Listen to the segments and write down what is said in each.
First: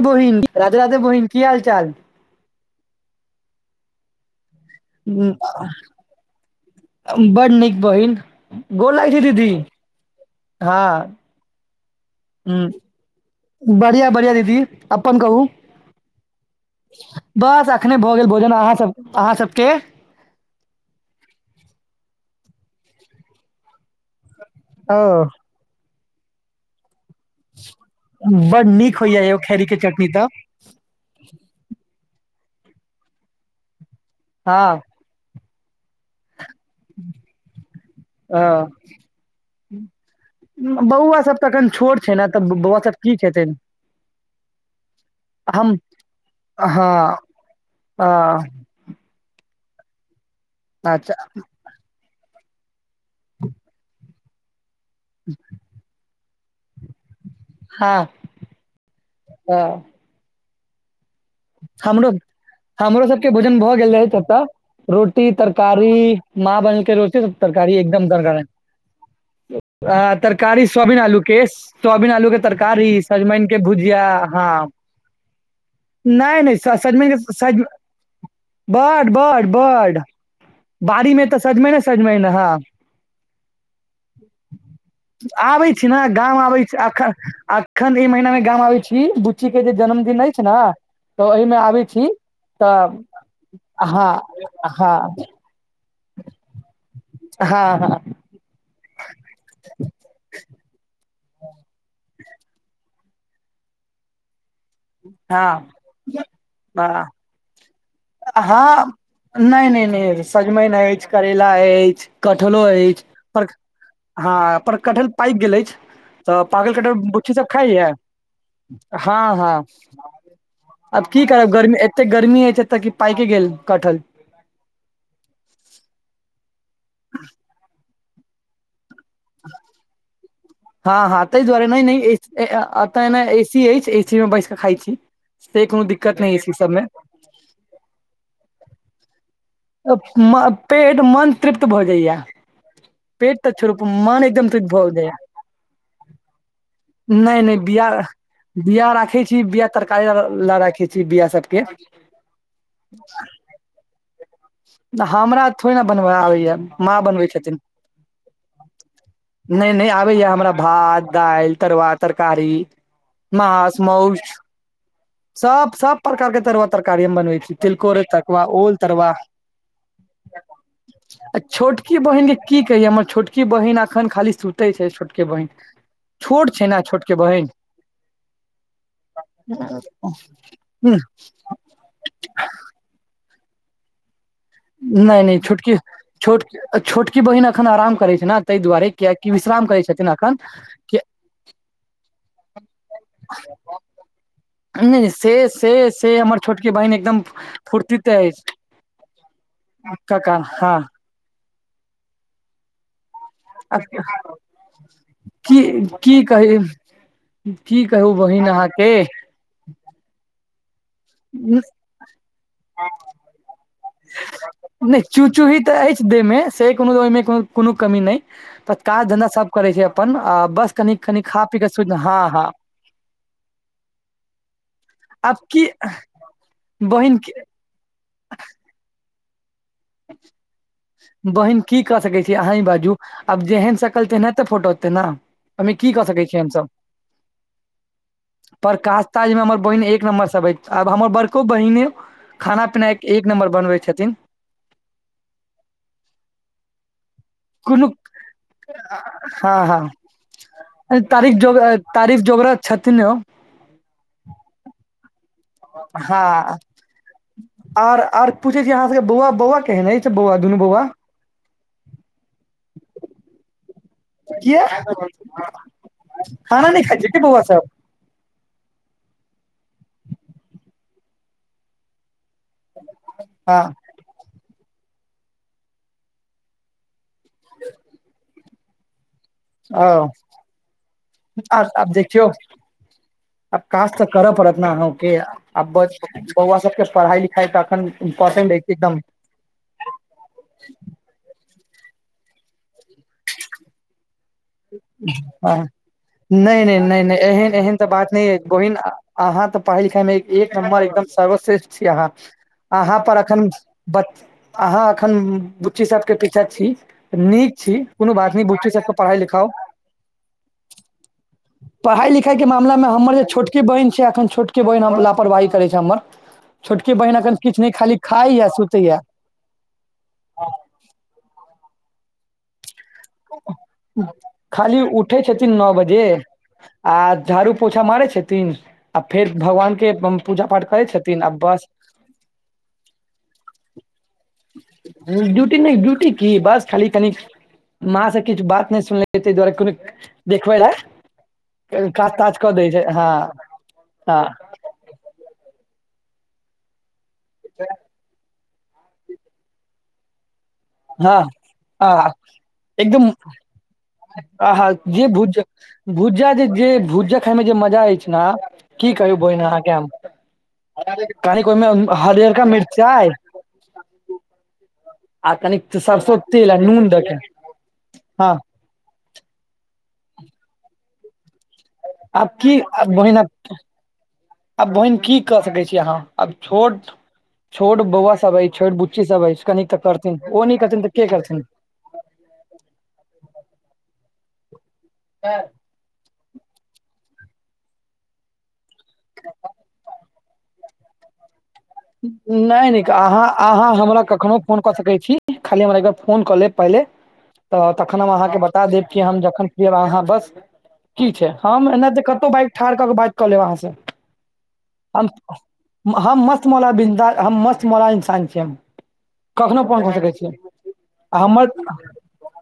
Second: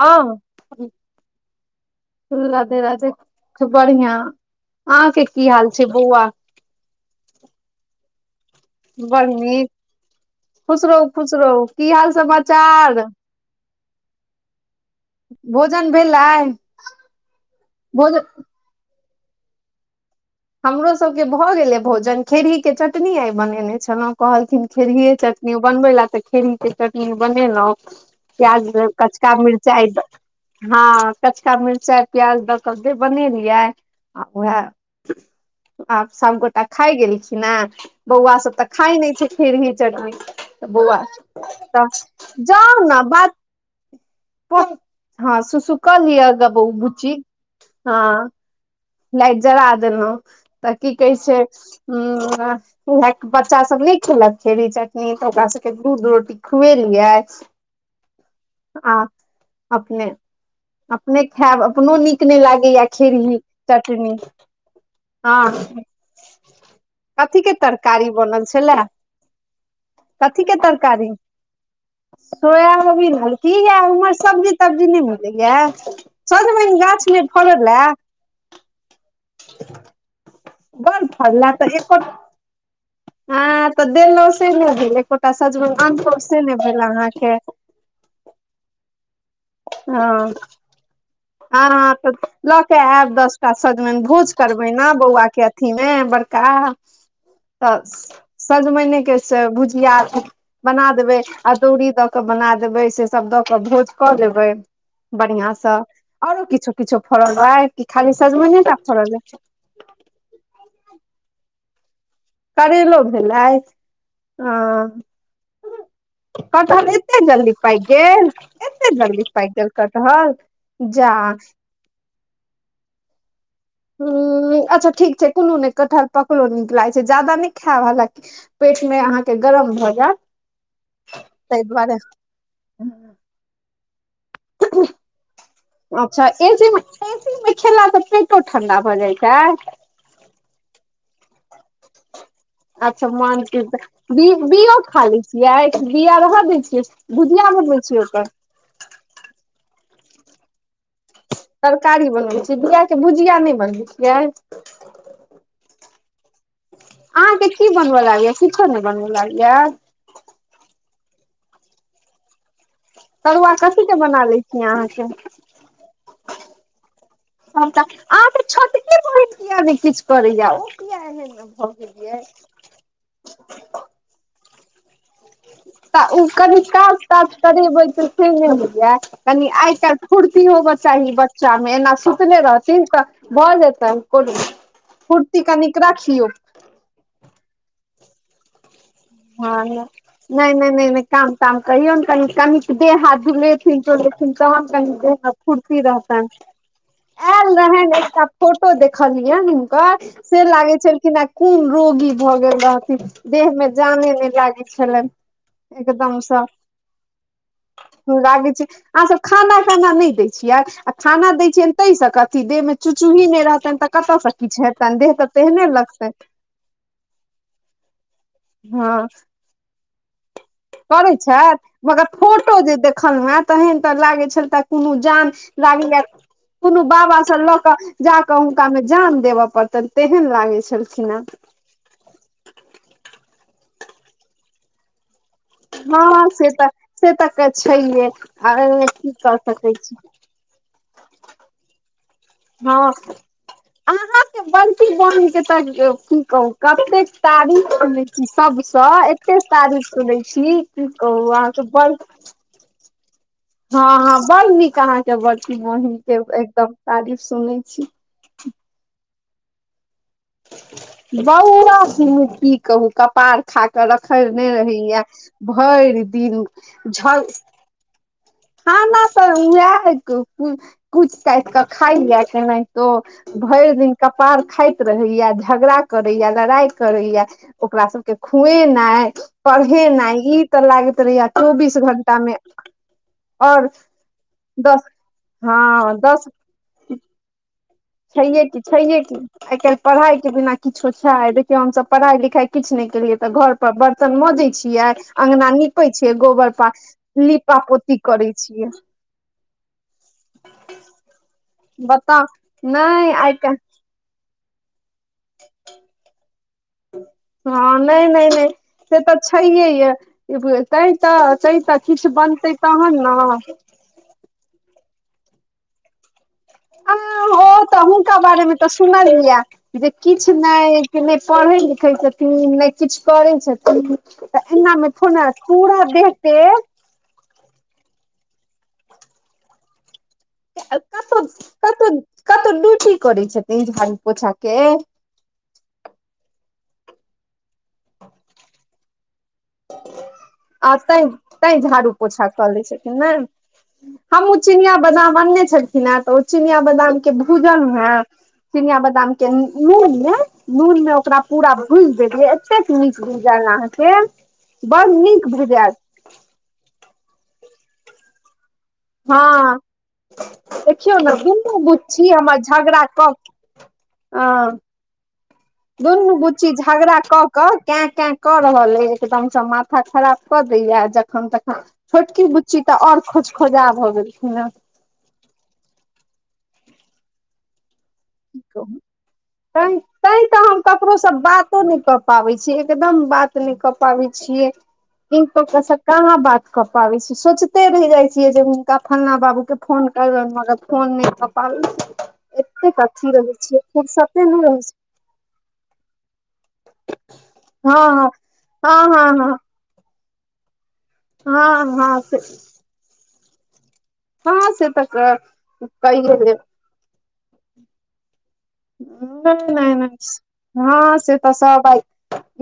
हँ बहिन राधे राधे बहिन की हाल चाल। राधे राधे खूब बढ़िया। आ बड़ नीक बहिन। गोर लागई छी बड़ दीदी, नीक खुश रहू हँ। खुश रहु, की हाल ह समाचार। बढ़िया बढ़िया दीदी। अपन कहू, भोजन भेलै बस अखने भऽ गेल भोजन अहाँ सब अहाँ सबके। हमरोसभके भऽ गेलै भोजन खेरहीके चटनी आइ बनेने छलहुँ कहलखिन ओ खेरहिए चट नी बनबै लै त खेरही चटनी बनेलहु बड प्याज, नीक होइया कचका यौ खेरी के मिर्चाई द चटनी तऽ हॅं, कचका मिर्चाइ, प्याज दऽ कऽ से बनेेलियै आ उएह हँ आब सबगोट टा खाइ गेलखिन हैं बौआ सब तऽ ह खााय नहि छैय खेरही चटनी तऽ बौआ सब एखन तऽ छोट छै ने तऽ बौआ जाउ सब ने की बात खेथिन प हाँ सु सु हम कऽ लियग ब बुच्ची हँ ह हाँ अच्छा लाइट जरा देलहुँ तऽ की कहै छैय उं इएह बच्चा सभ नहि खेलक खेरही चटनी तऽ ओकरा सभके दूध रोटी खुएलियै हँ आ अ, अपने अपने खायब अपनो नीक नहि लागैए खेरही गेलैथ चटनी ओतऽ रोटी हँ तरकारी माँ बनेलकै रोटी, कथी के तरकारी एकदम गरगरे बनल छलए आ कथी के तरकारी सोयाबीन, आलू के सोयाबीन, आलू के तरकारी सजमैन के भुजिया हाँ नै बनैए, सजमैन सजमनि गाछमे के सज फरलए? बड बड बड बड़ बाडी में तऽ फड़ला सजमैने एको सजमैने है हँ तऽ देलहुँ से नहि भेल एकोटा आबै सजमनि छी ना अनलहुँ गाम से नहि आबै छी भेल अखनि अहाँके अख एखन ई महिना मे गाम आबै छी, बुच्ची के जे जन्मदिन अछि ना हाॅं तऽ लऽ के आयब दस टा सजमनि, हँ भोज करबै न हँ बौआ के अ अथी मे बड़का तऽ हँ सजमैने के स भुजिया बना देबै अदौरी दऽ कऽ बना देबै से सभ दऽ कऽ भोज कऽ देबै हँ बढ़ियाॅं स आरो किछो किछो फड़ल ऐ कि खाली सज हाँ नहि नहि नहि सजमनि अछि करैेला अछि कटहलो करैलो अछि, पर भेलै हाँ पर अ कटहल पइकगेल अछि। तऽ पाकल कटहल एते बुच्ची सब जल्दी पाकि खाइये, गेल एते जल्दी हाँ पाकि हाँ। गेल कटहल आब जा की करब गर्मी एतेक गर्मी अइछ एत्त की पाइक गेल कठहर। उ अच्छा ठीक छैय, कुनुने कठहर पाकलो नीक लागै छैय, जादा नइ खैब हलाकी। पेट में अहाँके गरम भऽ जायत। हाँ, हाँ तहि ताहि दुआारे दुआरे नइ-नइ एत्त ने एसी अइछ। एसी में बैस क खाइ छी, से कोनो दिक्कत अच्छा नहि एसी मे सबमें। एसी में खेला सऽ पेटो ठंडा भऽ जाइ छैय। पेट, मन तृप्त भऽ जाइये। अच्छा मन, तृ बी, तृप्त बीओ भऽ खा जाइया लै छियै, कि बिया रह दै छियै। नहि भुजिया नहि बनबे बिया छिय ओकर। बिया राखे छी, बिया तरकारी ल राखे छीय बिया सब। तरकारी बनबै छि, बिआ के भुजिया नहि बनबै छियै। हमरा थोड़े न बनबऽ आबैय, माँ बनबै छथि। की- की बनबल आबैये। नइ-नइ आबैए हमरा भात, दाइल, तरुआ, तरकारी। तरुआ मास कथीक के मौस बना लै छी अहाँके। सब- सब प्रकार के तरुआ, तरकारी हम बनबै छी, सबटा तिलकोरे अहाँ तऽ तरुआ, ओल छोटके तरुआ। बहिन किया ने किछ करैया, ओ किया आ एहन भऽ छोटकी गेलिय। एखन खाली सुते छैय छोट। के बहिन। तऽ ओ कनि काज-ताज करेबै तऽ से नइ होइया। कनि आइ-काल्हि फूर्ती होबऽ चाही बच्चा में, एना सुतले रहत। थिन त भऽ जेतैन को। नइ- नइ छोटकी छोट, छोटकी बहिन अखन आराम करैत छैय ने ताहि दुआरे। कियाकि विश्राम करैय छथिन अखन कि। काम-ताम कहियोन कनि, कनिक। देह हाथ झुलेथिन-डोलेथिन तखन नहि कनि नहि देह में से फुुरती से से रहतनि। हमर छोटकी बहिन एकदम एल रहनि फुर्तीत एकटा अछि फोटो देखलियैनि हुनकर कका से लागैय हँ छलकिन ह। कोन रोगी भऽ गेल रहथिन, देह में। में जाने नै लागय छलैन, की की एकदमसॅ। कही की कहु बहिन अहाँके। खाना-ताना नै दैय छियै। खाना दैछियनि तैय स कथी, देह में चु चुही नै रहतनि तऽ कतऽस किछ हेतनि, नहि देह तऽ चूचूही तेहने तऽ अछि लगतनि। देह मे से कोनो ओहि में कोनो कमी नै, तत्त काज-धन्धा सब करैय छैय अपन बस। कनि करैय कनि खा छथि, पी के सुति मगर हँ हँ फोटो जे देखलहु हें। तहन तऽ लागे छल त कोनो जान आब की लागयै कोनो बहिन बाबा सॅ लऽ कऽ। जा कऽ हुनका में जान देबऽ पड़तनि। तेहन लागै छलखिन हेँ बहिन। की क सकैय छी, अँही बाजु आब जेहन सकल तेहने फोटो एतैय न। ओहि में की क सकैय हँ छी से तऽ हमसब, से तऽ छैहे आ पर एहिमे काज की ताज कर में हमर सकै बहिन छी एक नम्बर सब अय। आब हमर बड़को बहिने खाना-पीना हँ ए एक नम्बर बनबैय छथिन। अहाँके बड़की बहिन के तऽ की कहु कतेक। तारीफ कोनो सुनैय छी सबसे, एते हँ तारीफ हँ सुनैय छी, की कहु अहाके बर। छथिनो। हँ, हँ बड़ नीक अहाँके बड़की बहिनके हँ एकदम तारीफ सुनैय छी। पुछैय छी अहाँ सबके बौआ-बौआ केहन अछि, बौआ दुनु बौआ। बौआ सुनु की कहु कपार। खा कऽ रखने किया रहैया, भरि दिन खाना नहि खाइ छै की झल। बौआ सब खाना तऽ उएह कुइथ-काथि कऽ खाइए। केहैनिहतो हँ भरि दिन। कपार खाइत रहैये, झगड़ा करैये, लड़ाई करैये। ओकरा सबके खुएनाइ। ओ पढ़ेनाइ, इ तऽ लागैत रहैये आब चौबीस आब घंटा देखियौ में। आब काज तऽ करऽ पड़त न दस अहुके, आ हँ बौआ सबके। पढ़ाई -लिखाई त अखन। छैैये इम्पोर्टेंट की, अछि छैैये एकदम की। आइ-काल्हि पढ़ाई के बिना किछो छैय, देखियौ हमसब पढ़ाई -लिखाई किछ नै केलियै तऽ घर पर बर्तन मजैय छी। किया अंगना हँ नीपे छियै, गोबर नहि प नहि नहि नीपा-पोती करैय छियै। अहा तऽ पढ़ाई-लिखाई में एक नम्बर एकदम सर्वश्रेष्ठ छी अहाँ, बताउ अहाँ नहि पर आइ एखन। काल्हि बच अहाँ एखन बुच्ची सबके पीछा छी। नीक छी, कोनो बात नै बुच्ची सबके पढ़ाई-लिखा। छये य तैय तऽ, तैय तऽ किछ पढ़ाइ लिखाइके बनतैय मामलामे तहन हमर जे न। छोटकी बहिन छैय, अखन छोटकी बहिन हमर लापरवाही करेय छैय हमर। छोटकी बहिन अखन किछ ओ नै, तऽ खाली हुनका खाये बारेमे तऽ सुतैया। सुनलियै जे किछ नै, की नै पढ़ैय-लिखैय छथि। नै किछु करै छथिन तऽ एना खाली में उठै थोड़ा छथिन नओ पूरा बजे देह-तेह। आ झाड़ु-पोछा मारैय छथिन, आ फेर भगवान के। पूजा पाठ करै कत्तौ, छथिन आ बस कत्तौ, कत्तौ ड्यूटी करैय छथिन, झाड़ु-पोछा के। डयूटी नै, ड्यूटी की बस खाली कनि। माँ से किछु बात नै सुनले, तैय दुआरे कोनो। देखबै आ लए तैंय, तैंय झाड़ु- काज पोछा ताज कऽ लैय दै छै छथिन हँ नै, हँ हमहु। चिनिया बादाम अनने छलखिन हें, तऽ ओ चिनिया बादाम के भुजलहु ह। चिनिया बादाम के नून में। नून में हँ ओकरा पूरा भुइज हँ देलिए, एतेक निक एकदम भुजाल अहाँक। आहा, जे भुज, भुजा जे, जे भुजा खाय में जे मजा अछि ने। की कहू बहिन हँ अहाँके हम देखियौ ने कनिक दुनू ओहिमे बुची हमर हरियरका झगड़ा मिरचाई क। हाँ। आ कनिक। दुनू सरसो बूची तेल आ नून झगड़ा दऽ के कऽ क कैं-कैं हँ कऽ रहल अइ। एकदम से माथा खराब कऽ दैयऽ जखन-तखन। छोटकी आब बुच्ची की तऽ आओर बहिन आब खोज-खोजा भऽ गेलखिन हेँ। बहिन की। कऽ सकै छी अहाँ, आब छोट-छोट बौआ स। सब की अइछ, कहू छोट बुच्ची सब अइछ, कनिक तैं तऽ करथिन, तैं तऽ ओ नइ हम करथिन तऽ ककरो के सँ करथिन। बातो नहि कऽ पाबै छीये, एकदम बात नइ कऽ पाबै छियै, हिनको कसक। कहाँ बात कऽ पाबै छी सोचते रहि जाय छीयै जे हुनका फल्ला बाबू के फोन। कर में मगर फोन नइ कऽ पाबइ छी। नइ एतेक निका। अथी अहाँ, रहै छियै अहाँ हमरा फुरसते कखनो नहि फोन रहै कऽ छै सकैत छी, खाली हमरा एकबार फोन कऽ लेब पहिले। तऽ तखन हम हँ अहाँके बता हँ देब कि, हम हँ हँ हँ जखन। हम और अहाँ बस की छै, हम हँ एना हँ त से कतहु बाइक ठाढ़ क के बात कऽ लेब अहाँ से। कहाँ से तऽ हम कहिये हम देब मस्त मोाला बिंदास, हम मस्त मोाला इन्सान छिय हम। नहि, कखनो नहि, फोन नहि, कऽ सकैत छी हँ से आ त हमर सभ भाय।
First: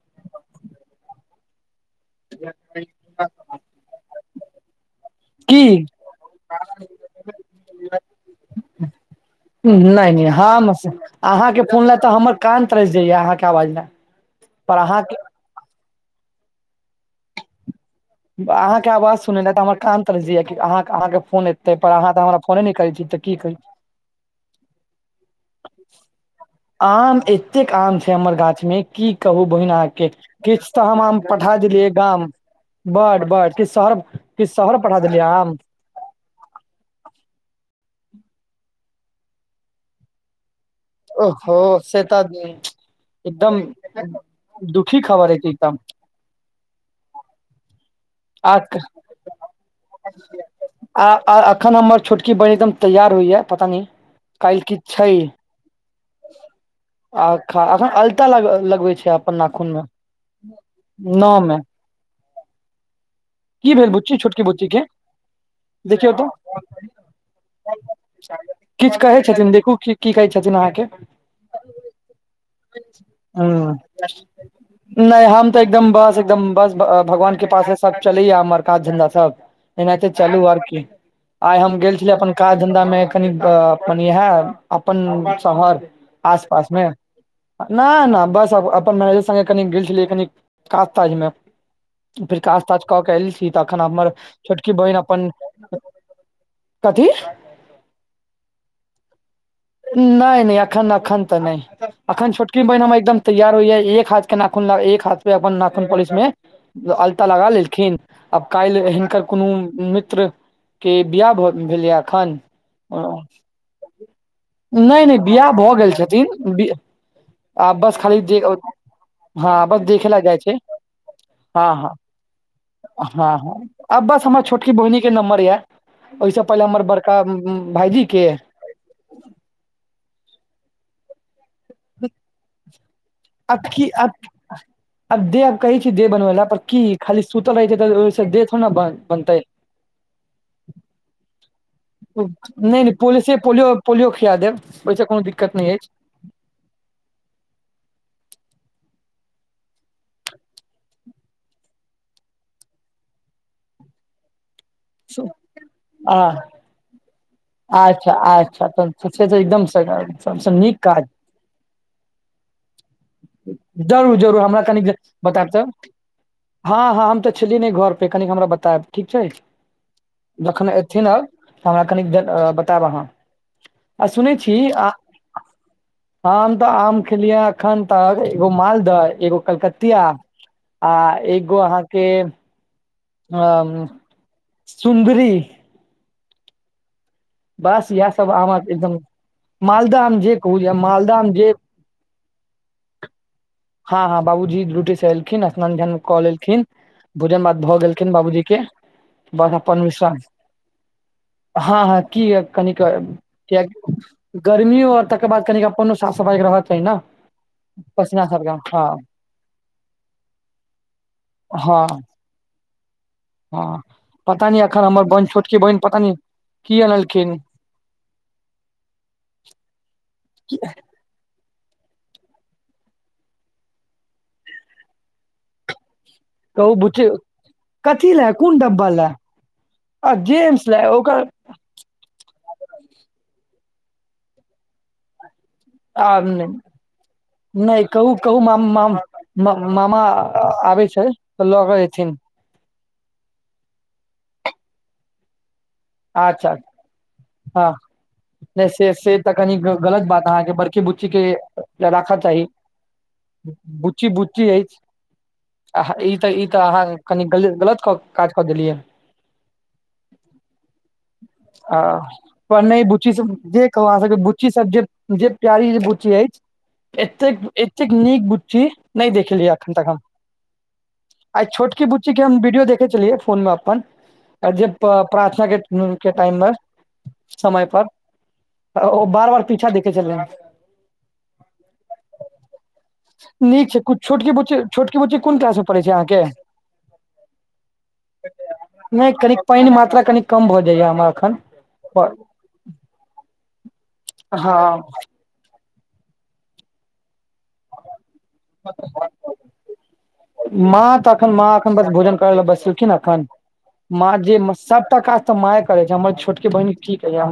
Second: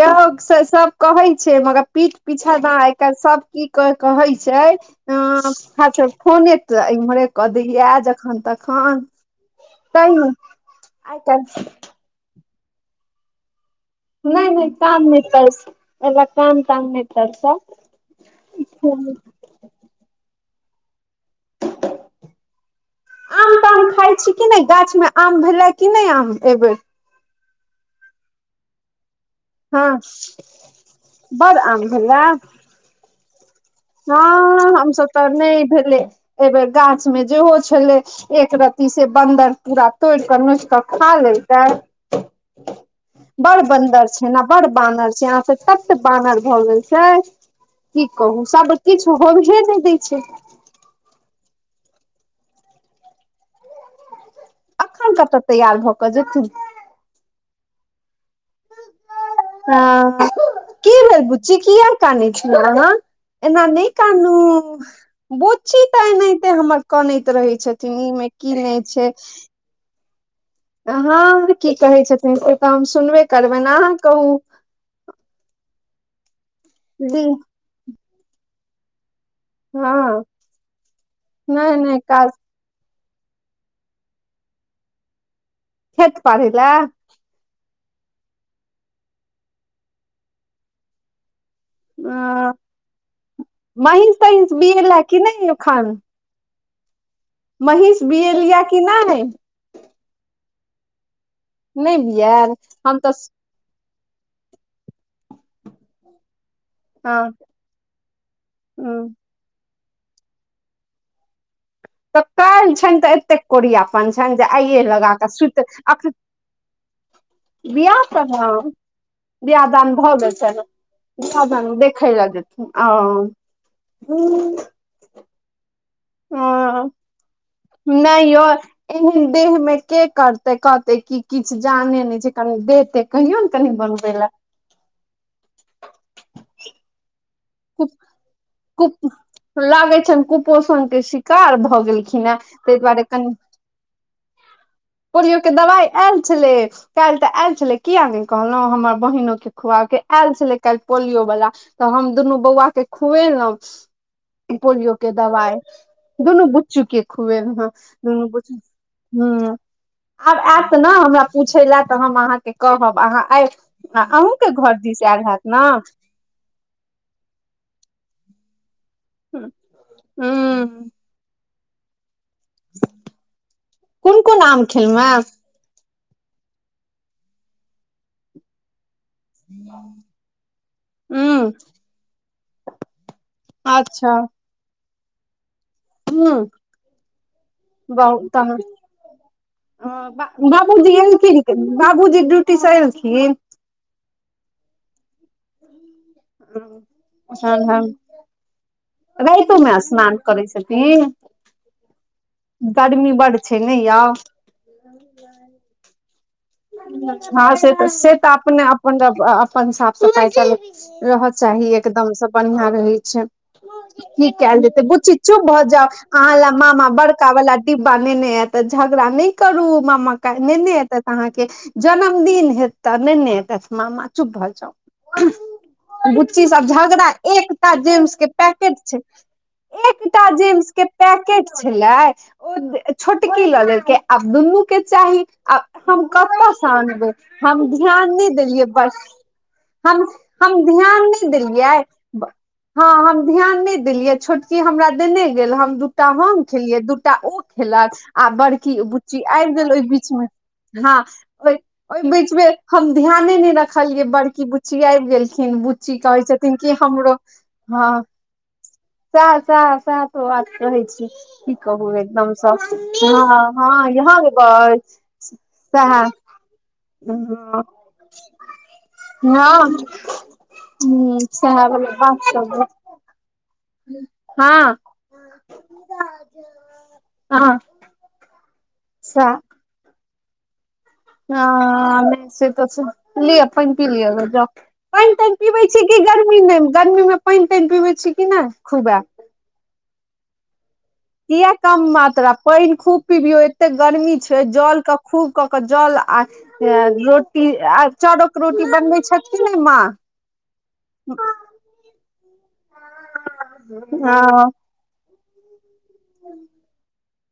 योउ से सब कहै छै, मगर। पीठ पीछा ने आइ कालहि सब की कहे छै। [unintelligible] अ की अचछा फोने त इमहरे कऽ दैय जखन तखन नहि, नहि तैमे हम से आइ अहाँके काल्हि फोन ल तऽ हमर कान तरइस जाइया, अहाँके आवाज ले। नहि, नहि, कान नहि तरसे अइला कान- तान नहि तरसाउ। अहाँके आवाज सुनिलै त हमर। कान तरइस जैये, अहाँ के फोन अबिते पर अहाँ तऽ हमरा फोने नहि करै छी, त की करी। आम खााय छी कि नहि, गाछ मे आम भेलै कि नहि आम एबेर? आम एछ। एतेक आम छै हमर गाछ मे। की कहू बहिन हँ अहाँके, किछु तऽ हम आम पठा बड़ आम देलियै गाम भेलै बड- बड। किछु शहर किछु हँ शहर पठा हमसब देलियै तऽ आम नहि भेले। ए बेेर गाछ में, जेहो छले एक रती से, बन्दर पूरा तोड़ के, नोच क। ओहो! से त बड़ बदर छै ने, बड़ दुखी बानर खबर छै, अछि से एकदम तत बानर भऽ गेल छै की कहू, आ सब किछ होबहे नहि दै छै। आ अखन हमर छोटकी बहिन एकदम तैयार होइया पता नै। अखन कतऽ तैयार भऽ कऽ जेथिन? आखन अखन अलता लगबे छै आब। हं की भेल नह बुच्ची, मे की यै काने छी अहाँ! एना की नहि भेल बुच्ची कानू, छोटकी बुच्ची के बूची तऽ एनाहिते हमर कनैत रहे। छथिन ईमे की नहि किछु छै। कहै छथिन देखू की की कहइ छथिन आहाँके। हँ, की कहै छथिन ओ तऽ हम सुनबे करबनि, हूँ अहाँ कहू। नहि हम तऽ एकदम बस, एकदम बस जी भगवान कृपा से चलैया हमर काज धन्धा सब, एनाहिते हँ चलू आर की, आइ नहि हम गेल नहि छलै अपन काज धंधा मे कनि अपन इ अपन शहर खेत आस पाड़ै -पास लए मे। न नहि बस अपन मैनेजर संगे कनी गेल छलियै कनि काज- ताजमे। फेर अ काज- ताज कऽ के एयल छी, तखन हमर महींष तहींष छोटकी बहिन बिएला कि अपन। नहि कथी। महीष बीयेलिया की नहि? नहि, नहि, अखन अखन तऽ नहि, अखन बियाल छोटकी बहिन हमर हम एकदम तऽ तैयार होइया एक हाथ के नाखून ल एक हाथ पे अपन नाखून पोलिस मे हँ अलता लगा लेलखिन, आब काल्हि ह हिनकर कोनो मित्र के बियाह भेलैया। तऽ एखन काइल छैन तऽ एतेक कोढ़िया पन छनि, जे आइये नहि नहि लगााकऽ बियाह सुति भऽ गेल अखन छथिन आ बस बियाह खाली त जे हँ, बियाह हँ बस -दान देखे भऽ लए गेल जाइ छै छैन? बियाह- हँ दान हँ देखै लै जेथिन हँ हँ ओ [unintelligible] ओहिसे पहिले ह हमर बड़का भाईजी नहि के यौ, एहन देह में के करतै कहतै की किछु जानैत नहि छै। कनि देह-तेह कहिऔ ने आब कनि की आब बनबय लए। आब देह कहै छी देह बनबै लए, पर की खाली सुतल रहै छै तहन ओहि सऽ द देह थोड़ ने बनतै। लागैत छनि कुपोषणके शिकार भ नहि नहि पोलिसे पोलियो पोलियो खिया देब। ओहिसँ कोनो पोलियोके दिक्कत नहि दबाइ आयल छलै। काल्हि तऽ आयल छलै, किएक नहि कहलहुँ? हमर बहिनोकेँ खुआ के आयल छलै काल्हि पोलियो वला। तऽ हम दुनू बौआकेँ खुएलहुँ पोलियो के अछि दवाइ। आ दुनू बुच्चूकेँ खुएलहुँ ह अच्छा दुनू बुच्ची अच्छा तऽ से तऽ ह्म एकदम आब सबसँ आएत नीक न काज हमरा पूछय लए तऽ हम अहाँकेँ कहब। अहाँ आबि आ जरूर जरूर अहूँके हमरा घर कनिक दिस आयल हएत बतायब तऽ न? हँ हँ, हम तऽ छलियै नहि घर पे कनी हमरा बतायब, ठीक छै? जखन ह एथिन आब। तऽ हमरा कनि आँ बतायब अहाँ। आ कोन सुनै कोन छी आम आ खेलहुँ आम तऽ आम खेलियै अखन तक एगो मालदह एगो कलकतिया आ हेँ ह एगो अहाँके अ अच्छा सुन्दरी। ह्म। बस इएह सब आम आब एकदम, मालदह आम जे कहू यए बाबूजी मालदमे आम जे एलखिन बाबूजी ड्यूटी सँ एलखिन? हँ हँ, बाबूजी ड्यूटी सँ एल- खिन स्नान-ध्यान कऽ लेलखिन, भोजन-भात हन भऽ गेलखिन बाबूजीके। रातिओमे स्नान करैत छथिन? हँ हँ किएक कनिके गर्मी बड छै किएक ने यौ गर्मी और तकर बाद कनिक अपनो साफ-सफाईके रहल। बच्चा हँ से तऽ से तऽ आब अपने हँ अपन अ अपन साफ सफाइके रहट चाही हँ एकदमसँ बढ़िआँ रहैत छै। हँ की पता कएल नहि एखन जेतै। हमर बुच्ची बहिन चुप छोटकी भऽ बहिन जाउ, पता नहि अहाँ लए की मामा अनलखिन बड़कावला डिब्बा नेने एतथि। झगड़ा नहि करू, मामा काल्हि नेने एतथि। अहाँके जन्मदिन हएत तऽ नेने एतैथ मामा, चुप भऽ जाउ। बुच्ची सब कहू बुच्ची झगड़ा, एकटा कथी जेम्स के लए कोन पैकेट डब्बा छै लए आ एकटा जेम्स के लए ओकर पैकेट छलै ओ ब् छोटकी लऽ लेलकै, आब दुनू के चाही, आब हम आ कतयसँ आनबै? हम नहि ध्यान कहू नहि कहू माम देलियै, बस मामा हम हम आबै ध्यान छै नहि तऽ लऽ देलियै, कऽ एथिन ब्- हँ, हम ध्यान नहि देलियै, छोटकी हमरा देने गेल हम एक टा हम अच्छा खेलियै, दू टा ओ हँ खेलक आ नहि बड़की से से बुच्ची तऽ आबि कनि गेल ओहि गलत बीचमे। बात अहाँके बड़की हँ, बुच्ची के ओ ओहि राखऽ बीचमे चाही हम ध्याने नहि रखलियै, बड़की बुच्ची आबि गेल खिन बुच्ची अछि ई कहै तऽ ई छथिन तऽ कि अहाँ हमरो कनि गलत हँ काज कऽ देलियै सएह सएह सएह तऽ बात कहैत छी। की आ कहू एकदमसँ, पर नहि बुच्ची हँ हँ यहाँ [unintelligible] ओ जे प्यारी जे सएह बुच्ची अछि एतेक हँ एतेक नीक बुच्ची नहि देखलियैए हँ एखन तक हम। आइ सएह छोटकी बला बात बुच्चीके हम वीडियो सब देखैत छलियै फोन मे अपन। आ जे हँ प प्रार्थनाके उम्म के टाइम मे हँ समयपर। तऽ ओ ओ सा बार बार पीछा देखैत छलए हन। हँ, नहि से तऽ छै। लिअ नीक पानि छै पी कुछ लिअ गे छोटकी जाउ। बुच्ची छोटकी पानि बुच्ची तानि कोन क्लास पीबै मे पढ़ै छी छै कि अहाँके गर्मीमे, गर्मी मे पानि तानि पीबे छी कि नहि खुबे नहि कनिक पानि के मात्रा कनि कम भ जाइये हमरा एखन किये कम मात्रा, पानि खूब पिबियौ एते गर्मी छै जल हँ के खूब क क जल आ रोटी आ चाउरक रोटी बनबै छथि कि नै माँ माँ तऽ एखन माँ बस भोजन करै ले बैसलखिन अखन, मां जेे हँ सबटा काज त माय करै छै, हमर छोटकी बहिन के कि कहियै